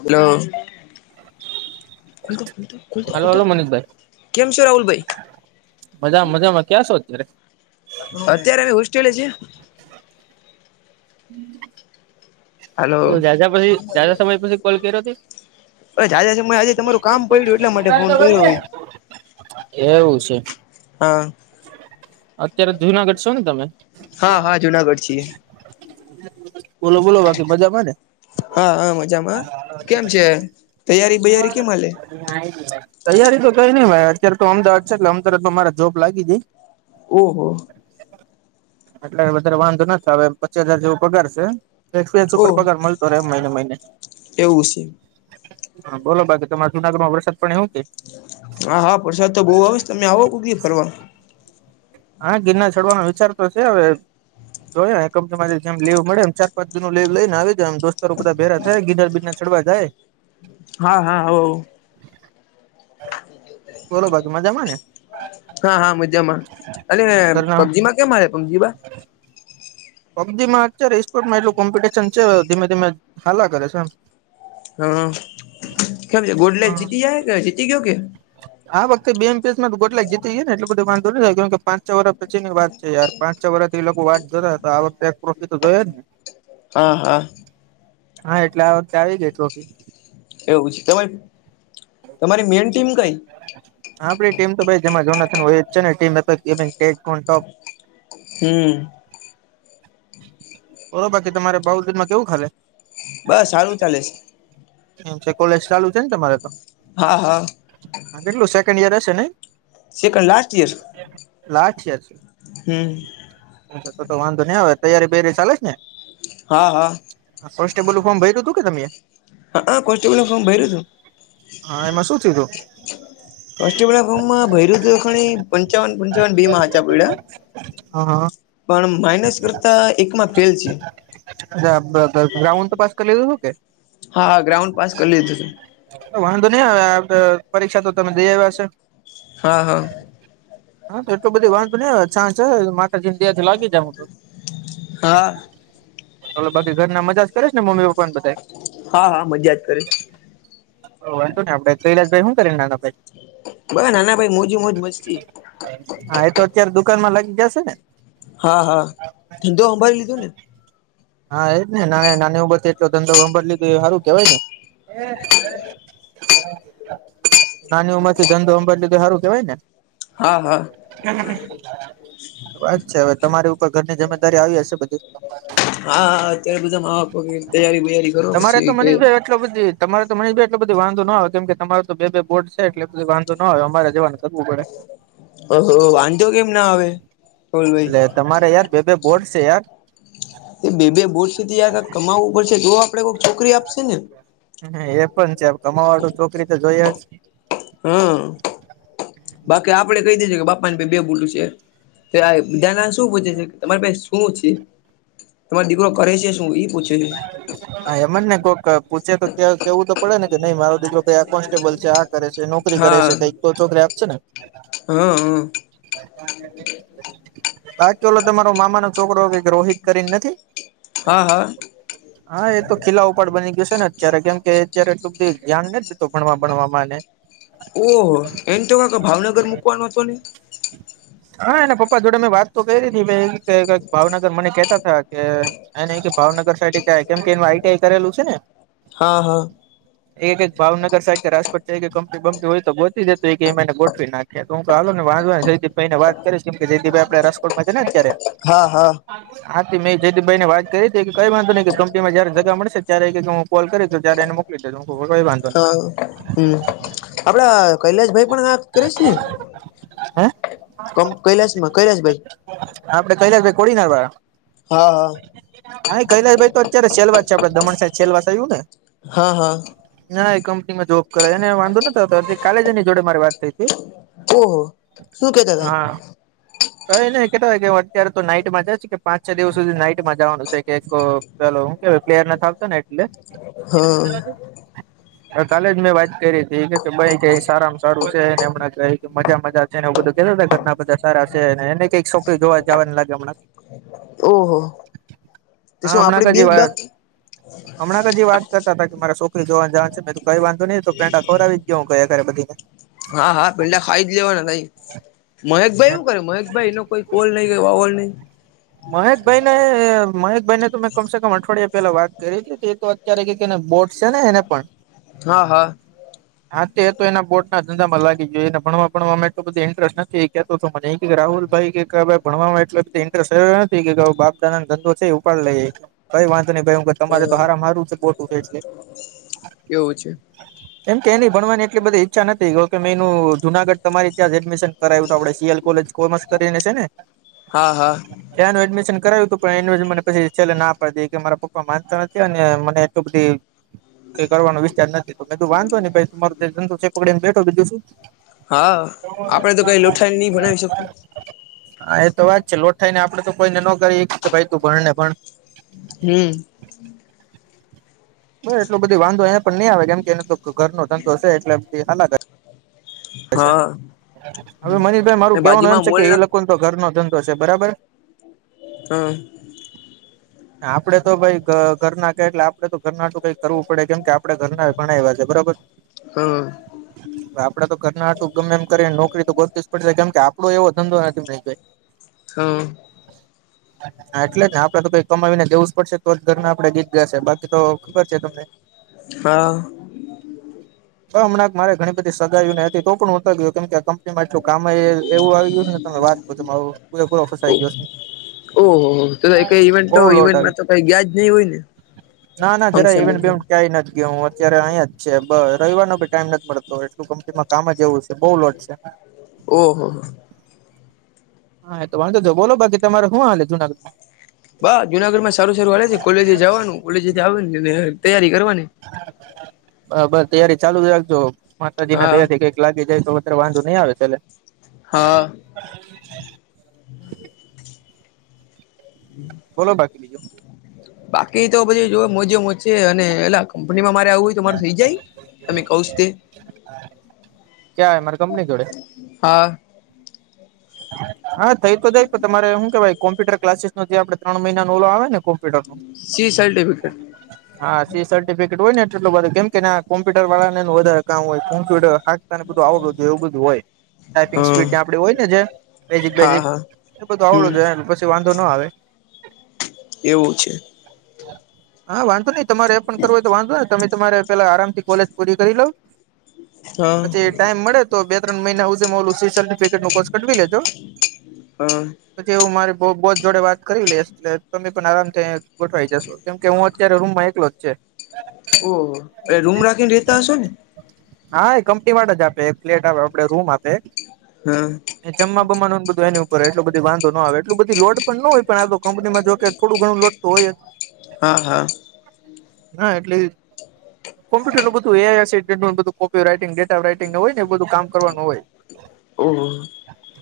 Hello ખોલતો ખોલતો hello ખોલતો હલો મનીષભાઈ કેમ છો રાહુલ ભઈ? મજામાં મજામાં ક્યા શો અત્યારે? અત્યારે અ હોસ્ટેલે જ છે. હમમ. હલો ઓ ઝા ઝાઝા સમય પછી કોલ કર્યો તે જાજા સમય આજે તમારું કામ પડ્યું એટલા માટે ફોન કર્યો હોય એવું છે. હા. અત્યારે જુનાગઢ છો ને તમે? હા હા જુનાગઢ છીએ. બોલો બોલો. બાકી મજામાં ને? હા હા મજામાં કેમ છે તૈયારી બૈયારી કેમ હાલે તૈયારી તો કઈ ની ભાઈ અત્યારે તો અમદાવાદ છે એટલે અમ તારે તો મારે જોબ લાગી ગઈ. ઓહો. એટલે વધારે વાંધો નથ આવે પચી હજાર જેવો પગાર છે. એક્સપીરિયનસ ઓ ઉપર પગાર મળતો રેય મહિને મહિને. એવું છે હા બોલો બાકી તમારે જૂનાગર માં વરસાદ પાણી એવું. કે હા હા વરસાદ તો બો આવે છે તમે આવો કોક દી ફરવા. હા ગિરના ચડવાનો વિચારતો છે હવે જો યે કંપનીમાં જેમ લીવ મળે એમ ચાર પાંચ દી નો લીવ લઈને આવી જવ દોસ્તાર બધા ભેગા થાય ગીરનાર બીના ચડવા જાયે. હા હા આવો બોલો બાકી મજામાં ને હા હા મજામાં અને ઘરના પબજી માં કેમ મારે પબજીમાં [inaudible] પબજીમાં અત્યારે સપોર્ટમાં એટલું કોમ્પિટિશન છે ધીમે ધીમે હાલા કરે છે એમ. હા કેમ છે ગોડલે જીતી જાય કે જીતી ગયો કે? આ વખતે બે એમપેચમાં ગોટલેક જીતી ગયો ને એટલો બધો વાંધો ની આયો કેમકે પાંચ છ વરષ પછી ની વાત છે યાર પાંચ છ વરષ થી એ લોકો વાટ જોતા તો આ વખતે ટ્રોફી તો જોઈ જ ને. હા હા. હા એટલે આ વખતે આવી ગય ટ્રોફી. એવું છે ત તમારી મેન ટીમ કઈ? હા આપડી ટીમ તો ભાઈ જેમાં જોના થી હોય જ છે ને ટીમ. એક હમ [unintelligible] બોલો બાકી તમારે બાઉદનમાં કેવુંક હાલે? બસ સારું ચાલે છે. એમ છે કોલેજ ચાલુ છે ને તમારે તો હા હા હ કેટલું સેકન્ડ ઈયર હશે ને સેકન્ડ લાસ્ટ ઈયર લાઠી છે હમ અચ્ા તો વાંધો નહીં આવે તયારીૈયારી ચાલે છે ને હા હા કોન્સ્ટેબલ નું ફોમ ભરયું હતું કે તમે હા હ કોબલ ફોમ ભર્યું હા એમાં શું થયું તું છું ભ પંચાવન પંચન બે માં સાચા પ્યા હા હા પણ માઇનસ કરતા એકમાં ફેલ છે ગ્રાઉન્ડ તો પાસ કરી લેધો હતો કે હા ગ્રાઉન્ડ પાસ કરી લીધું છેું વાંધો નહી આવે પરીક્ષા તો તમે જઈ આવ્યા હા હા છે હા તો એટલું બધી વાંધો નહી છા છે થી લાગી જ હા તો બાકી ઘર ના મજા કરે છે ને મમ્મી પપ્પા ને બધા હા હા મજા જ કરે વાંધુ ને આપડે કૈલાજભાઈ શું કરીને નાના ભાઈ બ નાના ભાઈ મોજ મોજ મસ્તી હા એ તો અત્યારે દુકાનમાં લાગી જશે ને હા હા ધંધો સંંભાળી લીધો ને હા એજ ને નાની નાની ઉપરથી એટલો ધંધો ગભર લીધો એ સારું કેવાય ને નાની ઉંમર થી ધંધો ઉંમર લધ સારું કેવાય ને હા હા કે વાત છે હવે તમારી ઉપર ઘરની જિમેદારી આવી હશે બધી હાા અત્યારે બધા માો કે તૈયારી બૈયારી કરો તમારે પછી તો કે મનીષભાઈ એટલો બધું તમારે તો મને ભી એટલો બધું વાંધો ના આવેય કેમ કે તમારો તો બે બોટ છે એટલે બધું વાંધો ન આવે અમારે જવાનું કરવું પડે ઓહો વાંધો કેમ ના આવે રાહુલભાઈ એટલે તમારે યાર બે બે બોર્ડ છે યાર એ બે બે બોર્થી કમાવવું પડશે તો આપડે કોક છોકરી આપશે ને હ એ પણ છે કમાવાળું છોકરી તો જોઈએ જ હા બાકી આપડે કહી દેજ કે બાપા ને ભ બે બુલું છે ધના શું પૂછે છે કે તમારી પાસે શું છે તમારો દીકરો કરે છે શું પછનેહી હા એમને ને કોઈક પૂછે તો કેવું તો પડે ને કે નઈ મારો દીરો આ કોન્સ્ટેબલ છે આ કરે છે નોકરી કરે હા છે કઈક તો છોકરી આપ છે ને હા હ બાકી ઓલો તમારો મામાનો છોકરો કઈક રોહિત કરીને નથી હા હા હા એ તો ખીલા ઉપાડ બની ગયું છે ને અત્યારે કેમ કે અત્યારે એટલું બધી ધ્યાન ન દીધું ભણવા ભણવાવામાંને ઓહ એમ તો ક ભાવનગર મૂકવાનો હતો ને હા એના પપ્પા જોડે મેં વાત તો કરી હતી ભાવનગર મને કેતા થયા કે એ ન કે ભાવનગર સા ક કેમ કે એઈ કરેલું છે ને હા હા એક એક ભાવનગર સાઈડ કે રાજકોટ સા કંપની બંપ હોય તો ગોતી જ એ એને ગોઠવી નાખ એ ત કા ને ભાઈને વાત કરીશ કેમ કે દદીભાઈ આપે રાજકોટમાં છે ને અત્યારે હા હા હાથી મેં જયતીભાઈ ની વાત કરી હતી કઈ વાંધતો નઈ કે કંપનીમાં જયારે જગા મળશે ત્યારે એક હું કોલ કરી જારે એને મોકલી દેજ હ કઈ વાંધો નહી હા હમ આપડા કૈલાસ ભાઈ પણ કરીશ ને હે કમ કૈલાશમાં કૈલાશભાઈ આપડે ક લ ભાઈ કોડીનાર વા હા હા હા કૈલાશ ભાઈ તો અત્યારે સેલવાસ છે આપડે દમણ સાાઈબ સેલવાસ આવ્યું ને હા હા ના એ કંપનીમાં જોબ કરાય એને વાંધો નતો કાલેજ એની જોડે મારી વાત થઈ હતી ઓહ હા ક એ નને કેતા હોય કે હ અત્યારે તો નાઈટમાં જાયશ કે પાંચ છ દિવસ સુધી નાઈટમાં જવાનું છે કે એક પેલો હું કે પ્લેયર નેાવતો ને એ હા હ કાલે જ મેં વાત કરી હતી એ કે ભાઈ કે સારામાં સારું છે ને એમને ક મજા મજા છે ને એ બધ ઘરના બધા સારા છે અને એને કઈક છોકરી જોવા જવા લાગે હમણાં ઓહો તો હા શું હમણાં આપડે બે કજી જ વાત બાકી હમણાં જ જે એ વાત કરતા હતા કે મારા છોકરી જોવા જવા છે કઈ વાંધો નઈિ તો પેન્ટા ખવર આવી જ ગયો હું કયા ઘ બધીને ફાઈદ લેવાના થઈ મહેકભાઈ શું કરે મહેકભાઈ એનો કોઈ કોલ નહી વાવોલ નહી મહેકભાઈ ને મહેકભાઈને તો મેં કમસે કમ અઠવાડિયા પેલા વાત કરી હતી અ્યારે કેને બોટ છે ને એને પણ હા હા હા તે તો એના બોટ ના ધંધામાં લાગી ગય એને ભણવા ભણવામાં એલ બધ ઇન્ટરેસ્ટ નથી તો મને એ કે રાહુલ ભાઈ કેાઈ ભણવામાં એટલે બ ઇન્ટરેસ્ટ નથી કે બાપદાનાને ધંધો છે એ ઉપાડ લઈે કઈ વાંધ નઈ ભાઈ હ તમારે તો હાર મારું છે બટું છે એટલે એવું છે એમ કે એની ભણવાની એટલી બધી ઈચ્છા નથીતી કે મે એનું જુનાગઢ તમારી ત્યાં એડમિશન કર આવ્યું આપણે સીએલ કોલે કોમસ કરીને છે ને હા હા ત્યાંનું એડમિશન કરાવ્યું હતું પણ એડિશન મને પછી છેલ્લે ના પડ દ કે મારા પપ્પા માનતા નથી અને મને થી કઈ કરવાનો વિસ્ચાર નથી તો મે તો વાંધતો નને ભાઈ તમારરો જે જંતુ છે એ પકડીને બેઠો દીધુંું હા આપડે તો કઈ લોઠાઈ નહી બનાવી શકું હા એ તો વાત છે લોઠાઈ ને આપડે તો કોઈને ન કરી કે ભાઈ તું ભણને ભણ હમ એટલો બધી વાંધો એને પણ નહી આવે કેમ કે એનો તો ઘરનો ધંધો છે એટલે બધી હાલા હા અ હવે મનીષભાઈ મારું અને કેવાનું એમ બાજુમાં છે કે મોલ એ ના લોકો તો ઘર નો ધંધો છે બરાબર હા આપડે તો ભાઈ ઘરના કે એટલે આપડે તો ઘરનાું કઈ કરવું પડે કેમ કે આપડ ઘરના ઘણા એવા છે બરોબર હા આપડે તો નાું ગમે એમ કરી નોકરી તો કરતી જ પડશે કેમ કે આપડો એવો ધંધો નથી નહી હા હા એટલે જને આપડે તો કઈ કમાવીને દેવું જ પડશે તો જ ઘરના આપડે જીત ગયા છે બાકી તો ખબર છે તમને હા હમણાક મારે ઘણી બધી સગાઈ ને હતી તો પણ હુંતો ગયો કેમકે છું કામ એવું આવી ગું છે ને તમે વાત કરો તમા પૂરેપૂરો ફસ આ આવી ગયો ઓહ હો તો કઈ ઇવેન્ટ બહુ લોડ આવી ઇવેન્ટમાં તો કઈ ગયાજ નહીં હોય ને ના ના જરા ફંક્શન એવેન્ટ બેવ બંક્શન ક્યાય નથી જ ગયો હ અત્યારે અહીં જ છે રવાનો ભી ટાઈમ નથી મળતો એટલું કંપનીમાં કામ જ એવું છે બઉુ લોટ છે ઓહ હા, તો વાંધો તો બોલો. બાકી તમારે શું હાલે જુનાગઢમાં? બાહ, જુનાગઢ માં સારું સારું છે. હા, કોલેજ જવાનું, કોલેજ આવે નેને તૈયારી કરવાની. બબસ, તૈયારી ચાલુ જ રાખજો. માતાજી ના હા દયા થી કંઈક લાગી જાય તો વધારે વાંધો નહી આવે, એટલે. હા. બોલો, બાકી બીજો. બાકી તો બધી જો મોજે મોજ. છે, અને એલા કંપનીમાં મારે આવું હોય તો મારે થઈ જાય. તમે કહીશ તે. ક્યાંય મારી કંપની જોડે. હા. હા, થઈ તો થઈ. તમારે શું કેવાય? કોમ્પ્યુટર ક્લાસીસ નથી આપણે ત્રણ મહિનાનો? આવે ને કોમ્પ્યુટર. C certificate. હા [unintelligible] હા, સી સર્ટિફિકેટ હોય ને એટલે બધા કેમ કે કોમ્પ્યુટ વાળા એ વધારે કામ હોય, કોમ્પ્યુટર. બધું આવું, બધું એવું, બધું હોય. ટાઈપિંગ હા સ્પીડ ને આપડે હોય ને, જે એ, હા હા એ બધું હમ આવડું જો, પછી વાંધો ના આવે. એવું છે. હા, વાંધો નઈ. તમારે એ પણ કરવું હોય તો વાંધો. તમે તમારે પેલા આરામથી કોલેજ પૂરી કરી લઉ, હા પછી. ટાઈમ મળે તો બે-ત્રણ મહિના, હું ઓલું સર્ટિફિકટ નો કોર્સ કરી લો. હા [unintelligible] પછી હું મારી બોધ જોડે વાત કરી લઈશ, એટલે તમે પણ આરામ થઈ. ગોઠવાઈ જશો, કેમ કે હું અત્યારે રૂમ માં એકલો જ છે. ઓહ, રૂમ રાખીને રેહેતા હસો ને? હા, એ કંપની માટે જ આપે. એક ફ્લેટ આપે, આપણે રૂમ આપે. હા [unintelligible] જમવા બમમાવાનું બધું એ ઉપર એટલો બધું વાંધો આવે એટલું બધી લો પણ ન હોય, પણ આ તો કંપમાં જો કે થોડું ઘણું લોડ. તોય. હા હા. હા, એટલે કોમ્પુટરનું બધું AI copy writing, data writing હોય, એ બધું કરવાનું હોય. ઓ.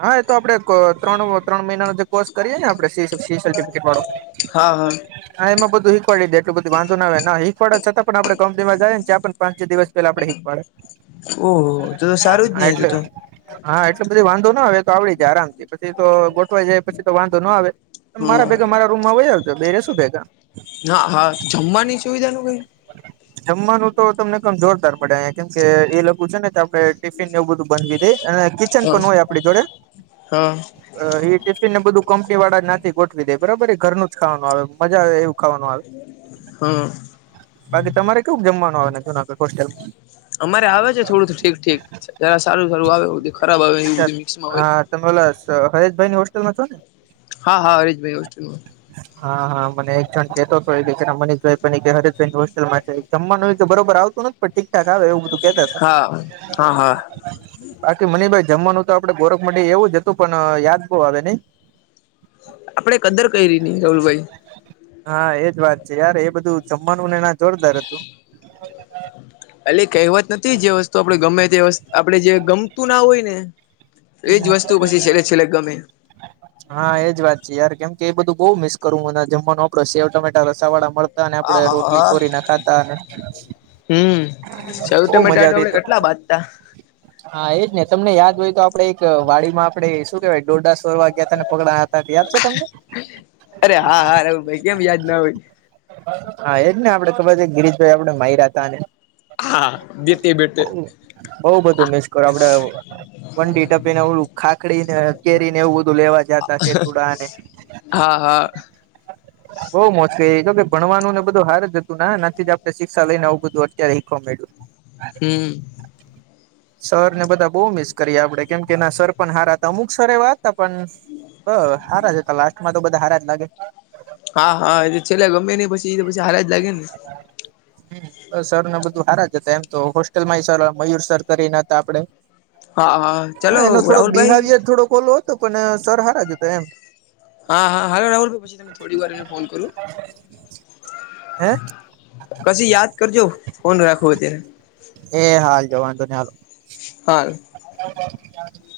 હા, એ તો આપડે ત્રણ-ત્રણ મહિનાનો જે કોર્ષ કરીએે ને આપડે તે. સફિકેટ વાળું. હા હા હ, એમાં બધું હીકવાડી દે. એટલું વાંધો આવે ના એક પણ. છતા પણ આપડે કંપનીમાં જાય ને ત્યાં પણ પાંચ-છ દિવસ. પેલા આપડે શીખવાડે, ઓહો તો તો સારું જ ને હા તો એટલે. તો હા, એટલે બધી વાંધો ના આવે. તો આવડી જાય આરામ થી પછી તો શીખવાઈ જાય પછી તો વાંધો ના આવે. મારા ભેગા હ મારા રૂમ માં વારજો, બે રસું ભેગા. ના, હા, જમવાની સુવિધા ની કંઈ. બ [unintelligible] જમવાનું તો તમને જોરદાર મળે, કેમ કે એ લખું છે ને કે આપણે ટિફિનને એવું બધું બાધી દે અને ન હા પણ હોય આપડી જોડે. હા અ એ ટિફિન ને બધું કંપની વાળા જ ના નથી ગોઠવી દે, બરાબર. એ ઘરનું જ ખાવાનું આવે, મજા આવે એવું. ખાવાનું આવે, હા બાકી તમારે કેવું જમવાનું આવે છે? [unintelligible] અમારે આવે છે, થોડું ઠીક-ઠીક. જરા સારું સારું આવે એવું છે. ખરાબ આવે અચ્છા, હા, તમેલા હરેશભાઈ ની હોસ્ટેલમાં છો ને? હા હા, હરેશભાઈ હોસ્ટલમાં. હા હા, મને એક જણ કેતો તોય કે એક દીકરો છે ઈ ને, મનીષભાઈ પણ હરેશભાઈની હોસ્ટેલમાં છે. જમવાનું હોય તો બરોબર આવતું નથી, પણ ઠીકઠાક આવે એવું બધું કેતા હતા. હા હા હા કે મનીષભાઈ, જમવાનું તો આપડે ગોરખ મંડ એવું જ હતું, પણ યાદ બઉ આવે નઈ. આપડે કદર કયરી ની રાહુલભાઈ. હા એજ વાત છે યાર એ બધું જમવાનું ને એના જોરદાર હતું. એલી કહેવત નથી જે વસ્તુ આપડે ગમે તે આપણે જે ગમતું ના હોય ને એજ વસ્તુ પછી છેલ્લે છેલ્લે ગમે. [inaudible] હા એજ વાત છે યાર કેમ કે એ બધું બઉ મિસ કરું હું અને જમવાનું આપડે સેવ ટમેટા રસા વાળા મગ અને આ આપડે હા રોટલી હા તોડી ને ખાતા અને હમ સેવ બહુ ટમેટા મજા હાટું આપડે આવતી કેટલા બાઝતા. હા એજ ને તમને યાદ હોય તો આપડે એક વાડીમાં આપડે શું કેવાય દોડા સોલવા ગયા તા ને [unintelligible] હતા યાદ છે તમને. અરે હા હા રાહુલભાઈ કેમ યાદ ના હોય હા એજ ને આપડે ખબર છે ગિરીશભાઈ આપડ ને માયરા તા ને હા બેઠે બેઠે બઉં બધું મિસ કરો આપડે વંડી ટપી ને ઓલુ ખાખડીને કેરી ને એવું બધું લેવા જતા છે કેસુડા ને હા હા. [inaudible] બઉ મોજ કરી હોકે ભણવાનું ને બધું હાર જ હતું ના નાથી આપડે શિક્ષા લઈને આવું બધું અત્યારે હીખવા મળ્યું. હમ. સર ને બધા બહુ મિસ કરીએ આપડે કેમ કે એનાં સર પણ હારા હતા અમુક સર એ વાત હતા પણ હ હારા જ હતા લાસ્ટમાં તો બધા હારા જ લાગે. હા હા એ છેલ્લા ગમે ને પછી એ પછી હારાજ લાગે ને [inaudible] બસ સરને બધું હારા જ હતા એમ તો હોસ્ટેલ માં સારા મયુર સર કરીને હતા આપડે હા હા હ ચાલો એનો થોડો રાહુલભાઈ બિહેવિયર થોડોક ઓલો હતો પણ સર હારા જતા એમ હા હા હા રાહુલ ભઈ પછી તમે થોડી વાર રઈને ફોન કરૂ હે. કછી યાદ કરજો ફોન રાખો અત્યારે. એ હાલ જવાનું તો નહિં હાલો. હાલ. [inaudible]